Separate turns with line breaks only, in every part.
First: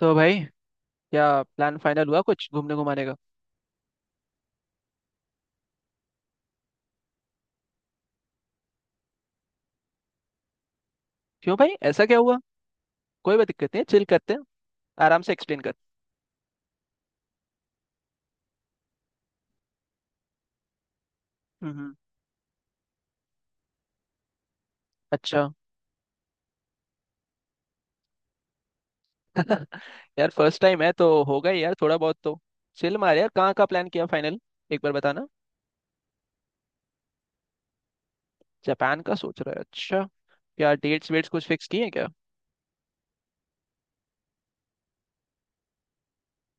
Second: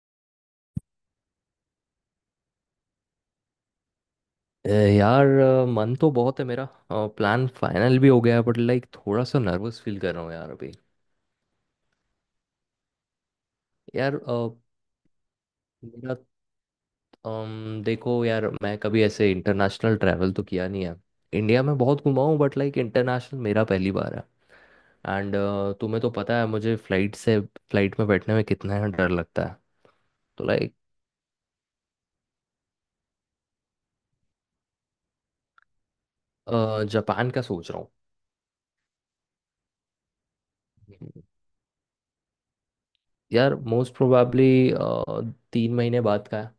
तो भाई, क्या प्लान फाइनल हुआ कुछ घूमने घुमाने का।
यार मन तो बहुत है मेरा। प्लान फाइनल भी हो गया है बट लाइक थोड़ा सा नर्वस फील कर रहा हूँ यार अभी।
क्यों भाई, ऐसा क्या हुआ। कोई बात, दिक्कत नहीं, चिल
यार
करते हैं। आराम से एक्सप्लेन कर।
मेरा देखो यार, मैं कभी ऐसे इंटरनेशनल ट्रैवल तो किया नहीं है। इंडिया
हम्म
में
हम्म,
बहुत घुमा हूँ बट लाइक इंटरनेशनल मेरा पहली बार है। एंड
अच्छा।
तुम्हें तो पता है मुझे फ्लाइट से फ्लाइट में बैठने में कितना ही डर लगता है।
यार
तो
फर्स्ट
लाइक
टाइम है तो होगा ही यार, थोड़ा बहुत तो। चिल मार यार, कहाँ का प्लान किया फाइनल, एक बार बताना।
जापान का सोच रहा
जापान का सोच रहा है, अच्छा। क्या डेट्स
हूँ।
वेट्स कुछ फिक्स किए हैं क्या।
यार मोस्ट प्रोबेबली 3 महीने बाद का है।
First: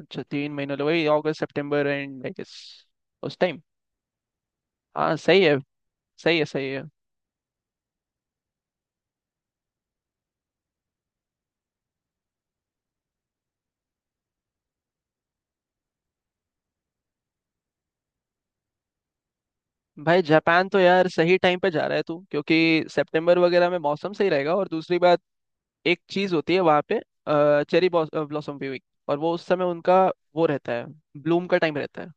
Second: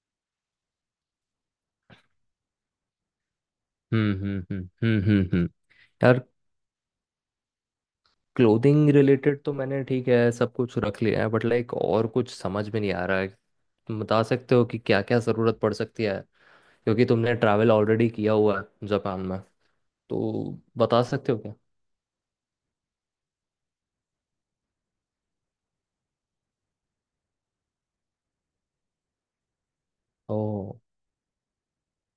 अच्छा 3 महीने लगे, वही अगस्त सितंबर एंड आई गेस उस टाइम।
हम्म हम्म हम्म हम्म
हाँ
हम्म
सही
हम्म।
है।
यार
सही है सही है।
क्लोथिंग रिलेटेड तो मैंने ठीक है सब कुछ रख लिया है बट लाइक और कुछ समझ में नहीं आ रहा है। तुम बता सकते हो कि क्या क्या ज़रूरत पड़ सकती है, क्योंकि तुमने ट्रैवल ऑलरेडी किया हुआ है जापान में।
भाई
तो
जापान तो
बता
यार
सकते
सही
हो क्या?
टाइम पे जा रहा है तू, क्योंकि सितंबर वगैरह में मौसम सही रहेगा। और दूसरी बात, एक चीज होती है वहां पे, चेरी ब्लॉसम व्यूइंग, और वो उस समय उनका
ओ।
वो रहता है, ब्लूम का टाइम रहता है।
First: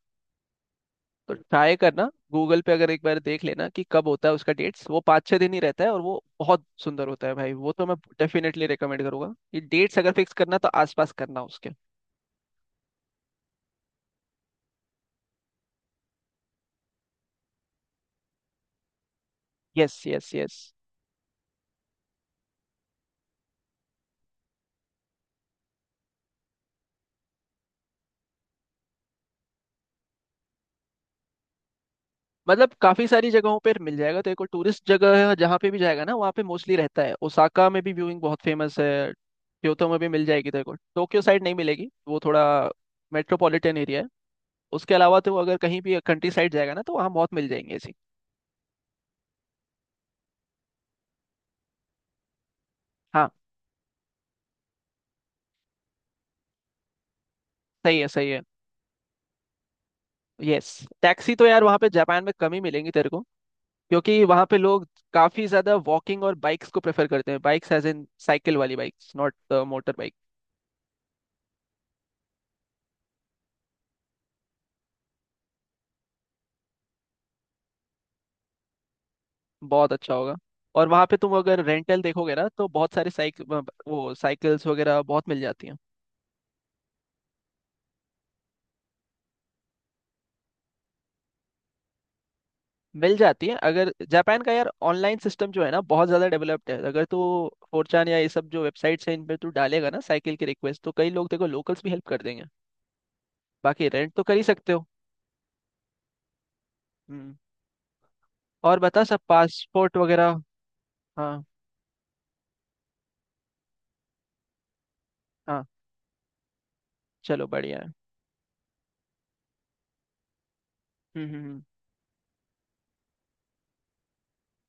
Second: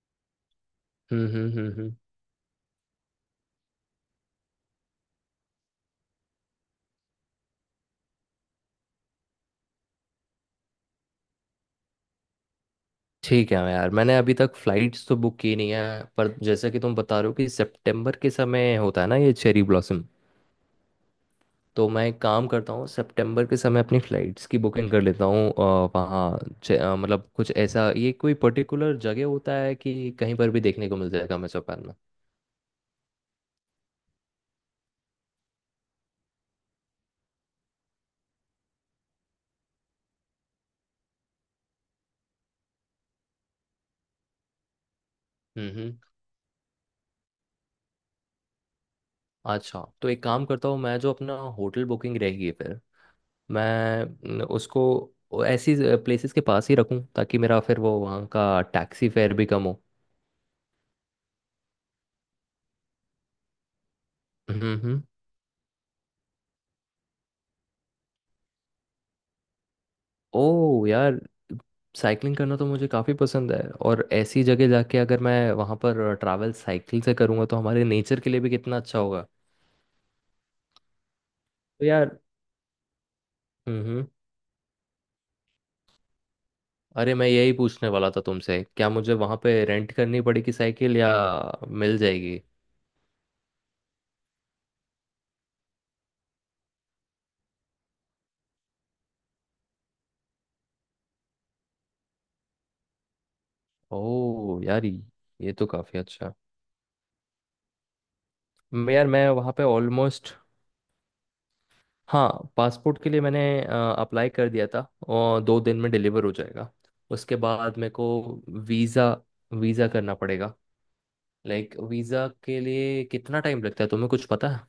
हम्म
तो
हम्म हम्म
ट्राई
हम्म।
करना, गूगल पे अगर एक बार देख लेना कि कब होता है उसका डेट्स। वो 5-6 दिन ही रहता है और वो बहुत सुंदर होता है भाई। वो तो मैं डेफिनेटली रिकमेंड करूंगा। ये डेट्स अगर फिक्स करना तो आसपास करना उसके।
ठीक है यार, मैंने अभी तक फ्लाइट्स तो बुक की नहीं है, पर जैसे कि तुम बता रहे हो कि सितंबर के समय होता है ना ये cherry
yes
blossom,
yes yes.
तो मैं एक काम करता हूँ सितंबर के समय अपनी फ़्लाइट्स की बुकिंग कर लेता हूँ वहाँ। मतलब कुछ ऐसा, ये कोई पर्टिकुलर जगह होता है कि कहीं पर भी देखने को मिल जाएगा हमें जापान में?
मतलब काफी सारी जगहों पर मिल जाएगा, तो एक और टूरिस्ट जगह है जहाँ पे भी जाएगा ना वहाँ पे मोस्टली रहता है। ओसाका में भी व्यूइंग बहुत फेमस है। क्योतो में भी मिल जाएगी तेरे को। टोक्यो साइड नहीं मिलेगी, वो थोड़ा मेट्रोपॉलिटन एरिया है। उसके अलावा तो अगर
हम्म
कहीं भी
हम्म।
कंट्री साइड जाएगा ना तो वहाँ बहुत मिल जाएंगे ऐसी।
अच्छा तो एक काम करता हूँ, मैं जो अपना होटल बुकिंग रहेगी फिर,
हाँ
मैं न, उसको वो ऐसी प्लेसेस के पास ही रखूँ ताकि मेरा फिर वो
सही है।
वहाँ
सही है
का टैक्सी फेयर भी कम हो।
यस। टैक्सी तो यार वहाँ पे जापान में कम ही मिलेंगी तेरे को, क्योंकि वहाँ पे लोग
हम्म।
काफी ज्यादा वॉकिंग और बाइक्स को प्रेफर करते हैं। बाइक्स एज इन साइकिल वाली बाइक्स, नॉट मोटर बाइक।
ओह यार, साइकिलिंग करना तो मुझे काफ़ी पसंद है, और ऐसी जगह जाके अगर मैं वहाँ पर ट्रैवल साइकिल से करूँगा तो हमारे नेचर के लिए भी कितना अच्छा होगा।
बहुत अच्छा होगा। और वहाँ पे तुम अगर
तो
रेंटल
यार।
देखोगे ना तो बहुत सारे साइकिल,
हम्म।
वो साइकिल्स वगैरह बहुत मिल जाती हैं।
अरे मैं यही पूछने वाला था तुमसे, क्या मुझे वहाँ पे रेंट करनी पड़ेगी साइकिल, या मिल जाएगी?
मिल जाती है। अगर जापान का यार ऑनलाइन सिस्टम जो है ना बहुत ज़्यादा डेवलप्ड है। अगर तू फोरचान या ये सब जो वेबसाइट्स हैं इन पर तू डालेगा ना साइकिल की रिक्वेस्ट, तो कई लोग, देखो, लोकल्स भी हेल्प कर देंगे। बाकी रेंट तो कर ही
ओह
सकते हो।
यार ये तो काफ़ी अच्छा।
हम्म, और
मैं,
बता,
यार
सब
मैं वहाँ पे
पासपोर्ट
ऑलमोस्ट।
वगैरह। हाँ
हाँ। पासपोर्ट के लिए मैंने अप्लाई कर दिया था, और दो
हाँ।
दिन में डिलीवर हो जाएगा। उसके
चलो
बाद
बढ़िया है।
मेरे को वीज़ा वीज़ा करना पड़ेगा।
हम्म हम्म हम्म।
लाइक वीज़ा के लिए कितना टाइम लगता है, तुम्हें कुछ पता है?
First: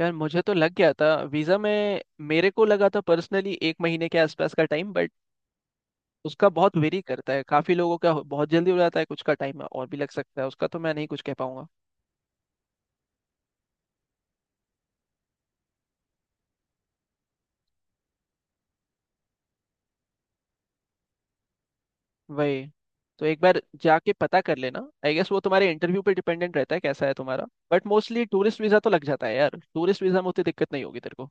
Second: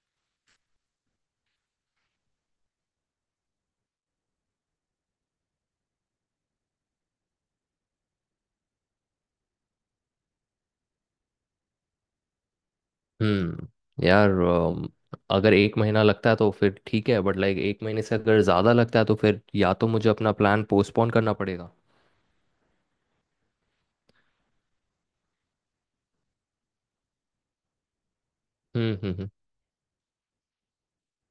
यार मुझे तो लग गया था वीज़ा में। मेरे को लगा था पर्सनली एक महीने के आसपास का टाइम, बट उसका बहुत वेरी करता है। काफी लोगों का बहुत जल्दी हो जाता है, कुछ का टाइम और भी लग सकता है। उसका तो मैं नहीं कुछ कह पाऊंगा।
हम्म। यार अगर 1 महीना लगता है तो फिर ठीक है, बट लाइक 1 महीने से अगर ज़्यादा लगता है तो फिर या तो मुझे अपना प्लान पोस्टपोन करना पड़ेगा।
वही, तो एक बार जाके पता कर लेना। आई गेस वो तुम्हारे इंटरव्यू पे डिपेंडेंट रहता है, कैसा है तुम्हारा। बट मोस्टली टूरिस्ट वीजा तो
हम्म
लग
हम्म
जाता
हम्म।
है यार। टूरिस्ट वीजा में उतनी दिक्कत नहीं होगी तेरे को।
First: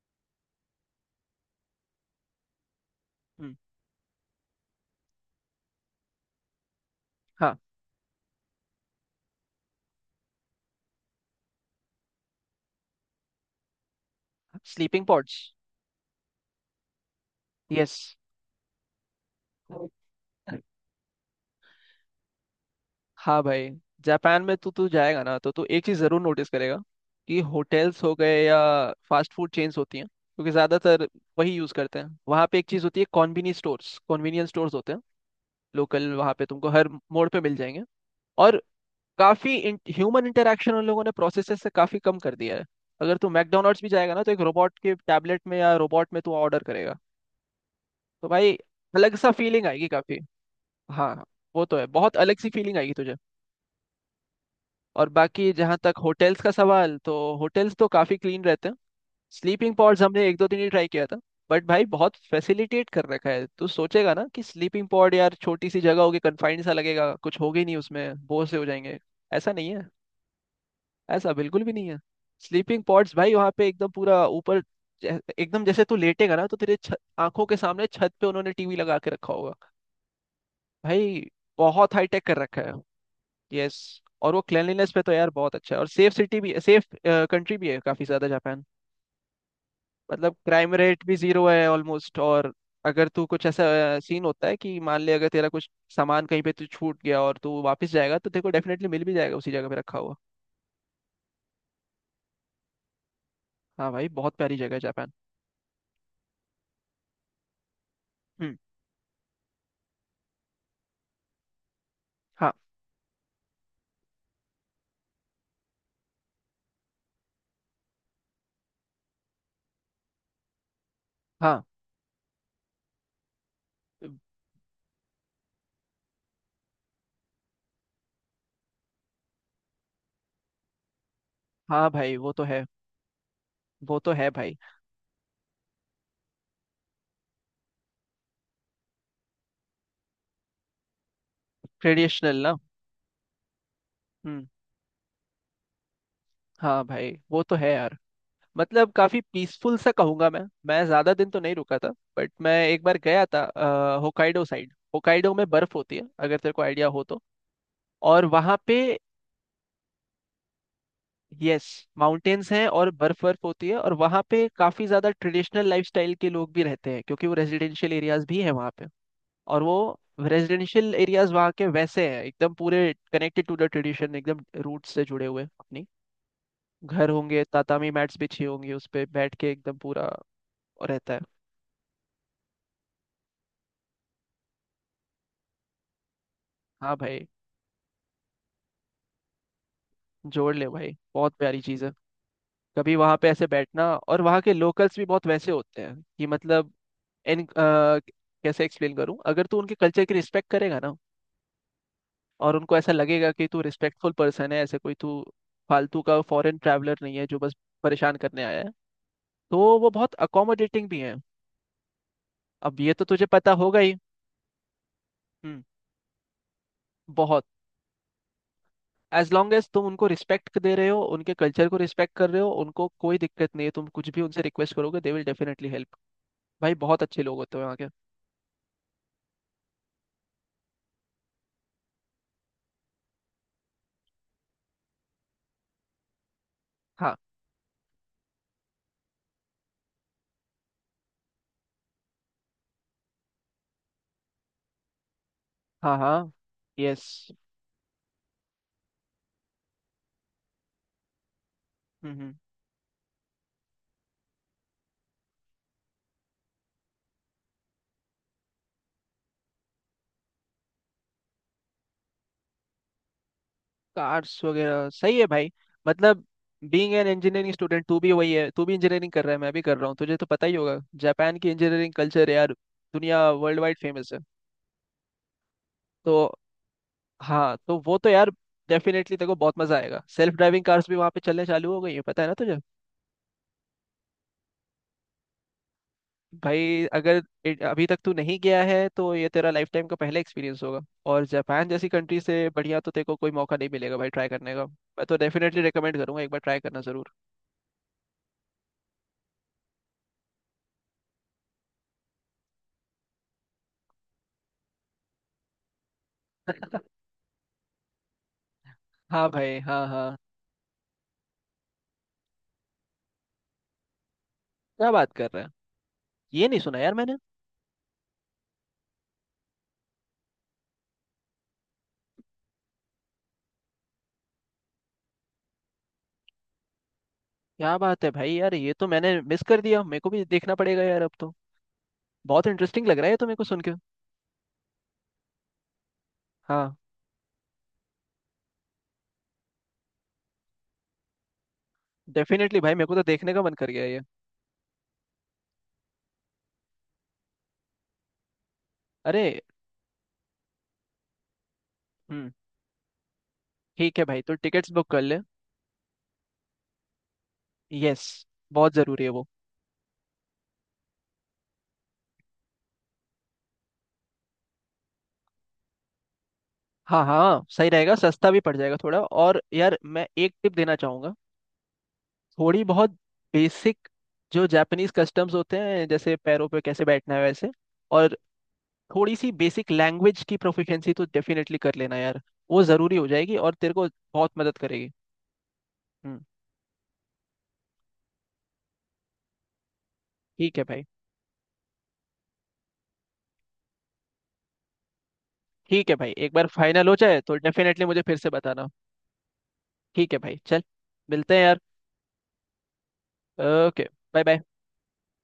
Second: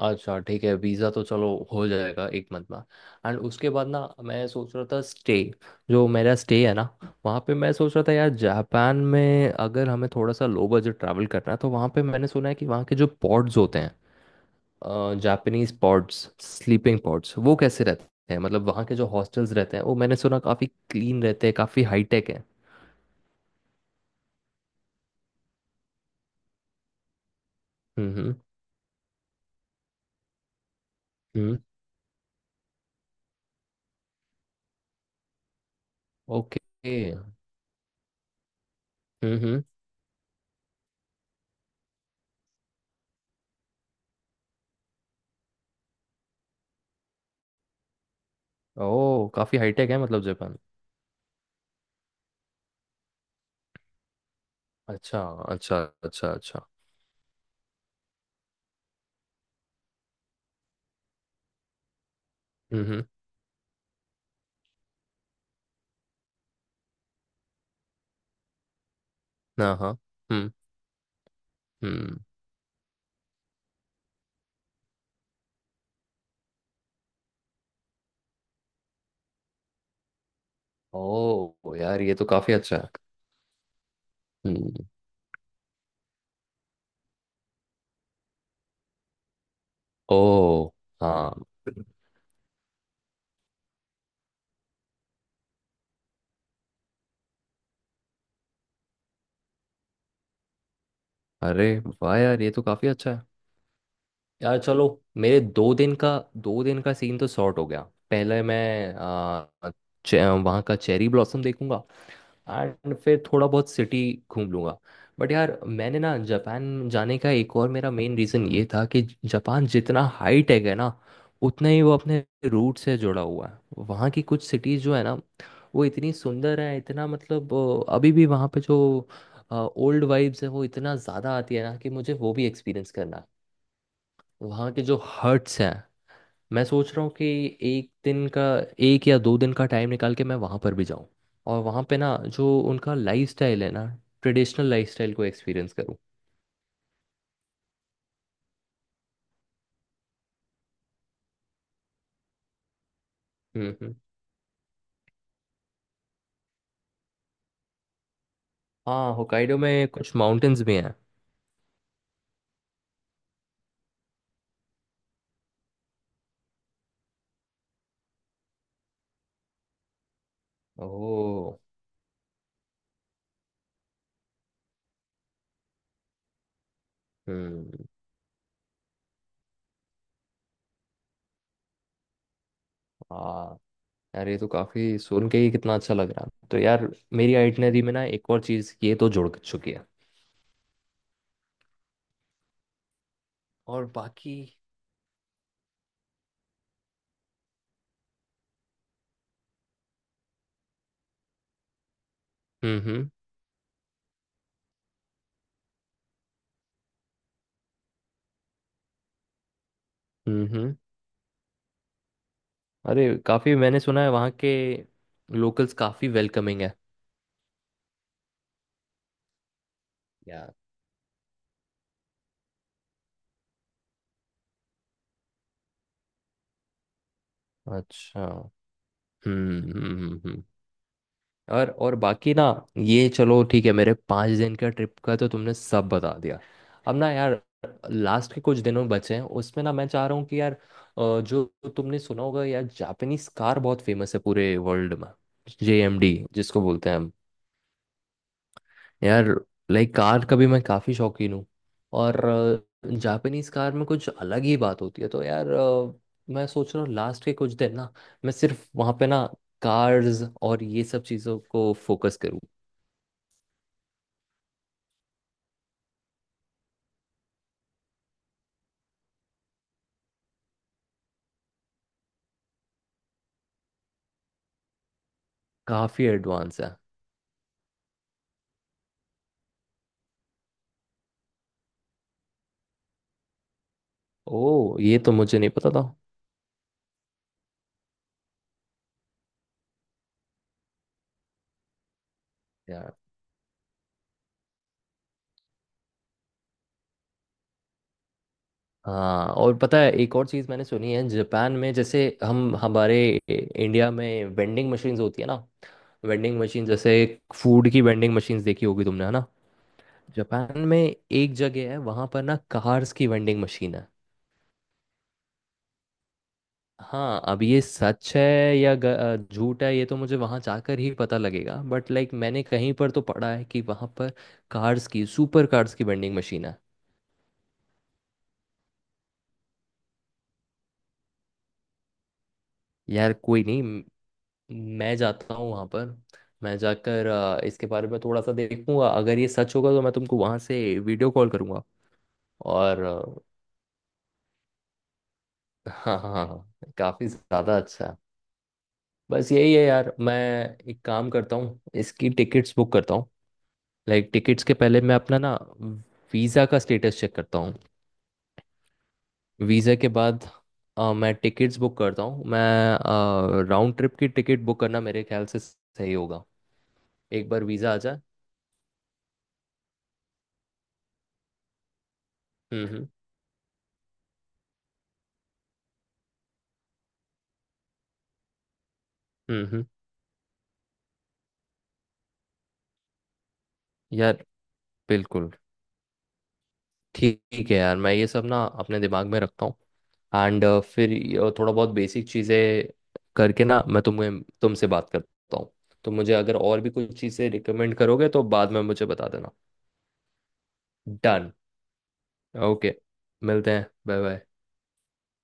अच्छा ठीक है, वीज़ा तो चलो हो जाएगा 1 मंथ में। एंड
हम्म।
उसके बाद ना, मैं सोच रहा था स्टे, जो मेरा स्टे है ना वहाँ पे,
हाँ,
मैं सोच रहा था यार जापान में अगर हमें थोड़ा सा लो बजट ट्रैवल करना है, तो वहाँ पे मैंने सुना है कि वहाँ के जो पॉड्स होते हैं,
sleeping pods.
Japanese pods, sleeping pods, वो कैसे
यस।
रहते हैं? मतलब वहाँ के जो हॉस्टल्स रहते हैं वो मैंने सुना काफ़ी क्लीन रहते हैं, काफ़ी हाईटेक है।
हाँ भाई, जापान में तो तू जाएगा ना तो तू एक चीज़ ज़रूर नोटिस करेगा, कि होटल्स
हम्म
हो
हम्म
गए या फास्ट फूड चेन्स होती हैं, क्योंकि ज़्यादातर वही
हम्म।
यूज़ करते हैं। वहाँ पे एक चीज़ होती है, कॉन्वीनियंस स्टोर्स। कॉन्वीनियंस स्टोर्स होते हैं लोकल, वहाँ पे
ओके।
तुमको हर
हम्म
मोड़ पे मिल जाएंगे। और काफ़ी
हम्म।
ह्यूमन इंटरेक्शन उन लोगों ने प्रोसेसेस से काफ़ी कम कर दिया है। अगर तू मैकडोनल्ड्स भी जाएगा ना तो एक रोबोट के टैबलेट में या रोबोट में तू ऑर्डर करेगा। तो भाई अलग
ओह
सा
काफ़ी
फीलिंग आएगी
हाईटेक है
काफ़ी।
मतलब जापान।
हाँ वो तो है, बहुत अलग सी फीलिंग आएगी तुझे। और
अच्छा
बाकी जहाँ
अच्छा
तक
अच्छा
होटल्स का
अच्छा।
सवाल, तो होटल्स तो काफ़ी क्लीन रहते हैं। स्लीपिंग पॉड्स हमने एक दो दिन ही ट्राई किया था, बट भाई बहुत फैसिलिटेट
हम्म।
कर रखा है। तू सोचेगा ना कि स्लीपिंग पॉड यार छोटी सी जगह होगी, कन्फाइंड सा लगेगा, कुछ होगा ही नहीं उसमें, बोर से हो जाएंगे। ऐसा नहीं
हाँ
है,
हाँ। हम्म
ऐसा बिल्कुल भी नहीं है।
हम्म।
स्लीपिंग पॉड्स भाई वहाँ पे एकदम पूरा ऊपर, एकदम जैसे तू लेटेगा ना तो तेरे आंखों के सामने छत पे उन्होंने टीवी लगा के रखा होगा भाई।
ओह
बहुत
यार
हाई
ये
टेक
तो
कर
काफ़ी
रखा है।
अच्छा है।
यस, और वो
हम्म।
क्लेanलीनेस पे तो यार बहुत अच्छा है। और सेफ सिटी भी, सेफ कंट्री भी है काफी ज्यादा जापान। मतलब
ओह।
क्राइम रेट भी
हाँ।
जीरो है ऑलमोस्ट। और अगर तू कुछ ऐसा, सीन होता है कि मान ले अगर तेरा कुछ सामान कहीं पे तू छूट गया और तू वापस जाएगा तो तेरे को डेफिनेटली मिल भी जाएगा उसी जगह पे रखा हुआ।
अरे वाह यार ये तो काफ़ी अच्छा है।
हाँ भाई, बहुत प्यारी
यार
जगह है
चलो,
जापान।
मेरे 2 दिन का 2 दिन का सीन तो सॉर्ट हो गया। पहले
हम्म।
मैं वहाँ का चेरी ब्लॉसम देखूंगा,
हाँ।
एंड फिर थोड़ा बहुत सिटी घूम लूंगा। बट यार मैंने ना जापान जाने का एक और मेरा मेन रीज़न ये था कि जापान जितना हाई टेक है ना,
हाँ
उतना ही वो अपने रूट से जुड़ा हुआ है। वहाँ की कुछ सिटीज़ जो है ना, वो इतनी सुंदर है, इतना मतलब अभी भी वहाँ पे जो ओल्ड वाइब्स है, वो इतना ज़्यादा आती है ना
हाँ
कि मुझे
भाई वो
वो
तो
भी
है,
एक्सपीरियंस करना है।
वो तो है भाई।
वहाँ के जो हट्स हैं, मैं सोच रहा हूँ कि 1 दिन का 1 या 2 दिन का टाइम निकाल के मैं वहाँ पर भी जाऊँ, और वहाँ पे ना
ट्रेडिशनल
जो
ना।
उनका लाइफस्टाइल है ना,
हम्म,
ट्रेडिशनल लाइफस्टाइल को एक्सपीरियंस करूँ।
हाँ भाई वो तो है यार। मतलब काफी पीसफुल सा कहूंगा मैं। मैं ज्यादा दिन तो नहीं रुका था, बट मैं एक बार गया था
हम्म।
Hokkaido side. होकाइडो में बर्फ होती है अगर तेरे को आइडिया हो तो। और वहां पे,
हाँ, होकाइडो में कुछ माउंटेन्स भी हैं।
यस माउंटेन्स हैं, और बर्फ बर्फ होती है। और वहां पे काफी ज्यादा ट्रेडिशनल लाइफस्टाइल के लोग भी रहते हैं, क्योंकि वो रेजिडेंशियल एरियाज भी हैं वहां पे। और वो रेजिडेंशियल एरियाज वहाँ
ओह।
के वैसे हैं, एकदम पूरे कनेक्टेड टू द ट्रेडिशन, एकदम रूट से जुड़े हुए अपनी। घर होंगे,
हम्म।
तातामी मैट्स बिछी होंगी, उस पे बैठ के एकदम पूरा रहता है।
हाँ। यार ये तो काफ़ी सुन के ही कितना अच्छा लग रहा है। तो यार
हाँ भाई,
मेरी आइटनरी में ना एक और चीज़ ये तो जुड़ चुकी है।
जोड़ ले भाई बहुत प्यारी चीज़ है। कभी वहाँ पे ऐसे बैठना,
और
और
बाकी।
वहाँ के लोकल्स भी बहुत वैसे होते हैं कि मतलब, इन अ, कैसे एक्सप्लेन करूँ, अगर तू उनके कल्चर की रिस्पेक्ट करेगा ना, और उनको
हम्म
ऐसा
हम्म
लगेगा कि तू रिस्पेक्टफुल पर्सन है, ऐसे कोई तू फालतू का फॉरेन ट्रैवलर नहीं है जो बस परेशान करने आया है, तो वो बहुत
हम्म हम्म।
अकोमोडेटिंग भी हैं। अब ये तो
अरे
तुझे पता
काफ़ी
होगा
मैंने
ही।
सुना है वहाँ के
हम्म,
लोकल्स काफ़ी वेलकमिंग है।
बहुत। एज लॉन्ग एज तुम उनको
या।
रिस्पेक्ट दे रहे हो, उनके कल्चर को रिस्पेक्ट कर रहे हो, उनको कोई दिक्कत नहीं है। तुम कुछ भी उनसे रिक्वेस्ट करोगे, दे विल डेफिनेटली हेल्प। भाई बहुत अच्छे लोग होते हैं वहाँ के।
अच्छा। हम्म हम्म हम्म, हम्म। और बाकी ना ये चलो ठीक है, मेरे 5 दिन का ट्रिप का तो तुमने सब बता दिया। अब ना
हाँ
यार लास्ट के कुछ दिनों बचे हैं, उसमें ना मैं चाह रहा हूँ कि यार जो तुमने सुना होगा यार, जापानीज कार बहुत फेमस है पूरे वर्ल्ड में।
हाँ
जेएमडी
हाँ।
जिसको बोलते हैं हम।
यस।
यार लाइक कार का भी मैं काफ़ी शौकीन हूँ, और
हम्म।
जापानीज कार में कुछ अलग ही बात होती है। तो यार मैं सोच रहा हूँ लास्ट के कुछ दिन ना मैं सिर्फ वहाँ पे ना कार्स और ये सब चीज़ों को फोकस करूँ।
कार्स वगैरह सही है भाई। मतलब बीइंग एन इंजीनियरिंग स्टूडेंट, तू भी वही है, तू भी इंजीनियरिंग कर रहा है, मैं भी कर रहा हूँ, तुझे तो पता ही होगा, जापान की इंजीनियरिंग कल्चर यार दुनिया, वर्ल्ड वाइड फेमस है।
काफ़ी
तो
एडवांस है।
हाँ, तो वो तो यार डेफिनेटली तेरे को बहुत मजा आएगा। सेल्फ ड्राइविंग कार्स भी वहाँ पे चलने चालू हो गई है, पता है ना तुझे।
ओ ये तो मुझे नहीं पता था।
भाई अगर अभी तक तू नहीं गया है, तो ये तेरा लाइफ टाइम का पहला एक्सपीरियंस होगा। और जापान जैसी कंट्री से बढ़िया तो
यार
तेरे को कोई मौका नहीं मिलेगा भाई ट्राई करने का। मैं तो डेफिनेटली रिकमेंड करूंगा, एक बार ट्राई करना जरूर।
हाँ, और पता है एक और चीज़ मैंने सुनी है जापान में, जैसे हम हमारे इंडिया में वेंडिंग मशीन्स होती है ना, वेंडिंग मशीन जैसे फूड की वेंडिंग मशीन्स देखी होगी तुमने है ना।
हाँ भाई। हाँ हाँ,
जापान में एक जगह है वहां पर ना, कार्स की वेंडिंग मशीन है।
क्या बात कर रहा है। ये नहीं सुना यार मैंने।
हाँ अब ये सच है या झूठ है, ये तो मुझे वहां जाकर ही पता लगेगा, बट लाइक मैंने कहीं पर तो पढ़ा है कि वहां पर कार्स की, सुपर कार्स की वेंडिंग मशीन है।
क्या बात है भाई, यार ये तो मैंने मिस कर दिया, मेरे को भी देखना पड़ेगा यार अब तो। बहुत इंटरेस्टिंग लग रहा है
यार
ये तो मेरे
कोई
को सुन
नहीं।
के।
मैं जाता हूँ वहां पर। मैं
हाँ
जाकर इसके बारे में थोड़ा सा देखूंगा, अगर ये सच होगा तो मैं तुमको वहां से वीडियो कॉल करूंगा।
डेफिनेटली भाई,
और
मेरे को तो देखने का मन कर गया ये।
हाँ हाँ हाँ, काफी ज्यादा अच्छा है।
अरे।
बस यही है यार, मैं एक काम करता हूँ इसकी
हम्म,
टिकट्स बुक करता हूँ।
ठीक है
लाइक
भाई, तो
टिकट्स के
टिकट्स
पहले
बुक
मैं
कर
अपना
ले।
ना वीज़ा का स्टेटस चेक करता हूँ।
यस, बहुत ज़रूरी है वो।
वीज़ा के बाद मैं टिकट्स बुक करता हूँ। मैं राउंड ट्रिप की टिकट बुक करना मेरे ख्याल से सही होगा।
हाँ
एक बार
हाँ सही
वीज़ा आ
रहेगा,
जाए।
सस्ता भी पड़ जाएगा थोड़ा। और यार मैं एक टिप देना चाहूंगा, थोड़ी
हम्म हम्म
बहुत बेसिक, जो जापानीज कस्टम्स होते हैं, जैसे पैरों पे कैसे बैठना है वैसे, और थोड़ी सी
हम्म हम्म।
बेसिक लैंग्वेज की प्रोफिशिएंसी, तो डेफिनेटली कर लेना यार। वो ज़रूरी हो जाएगी और तेरे को
यार
बहुत मदद करेगी।
बिल्कुल।
हम्म,
ठीक है यार, मैं ये सब ना अपने दिमाग में रखता हूँ, एंड
ठीक है भाई।
फिर ये थोड़ा बहुत बेसिक चीज़ें करके ना मैं तुम्हें, तुमसे बात करता हूँ।
ठीक
तो
है भाई,
मुझे
एक
अगर
बार
और भी
फाइनल
कुछ
हो जाए
चीज़ें
तो
रिकमेंड
डेफिनेटली मुझे
करोगे
फिर
तो
से
बाद में
बताना।
मुझे बता देना।
ठीक है भाई चल,
डन।
मिलते हैं यार।
ओके मिलते हैं,
okay,
bye bye.
Bye bye.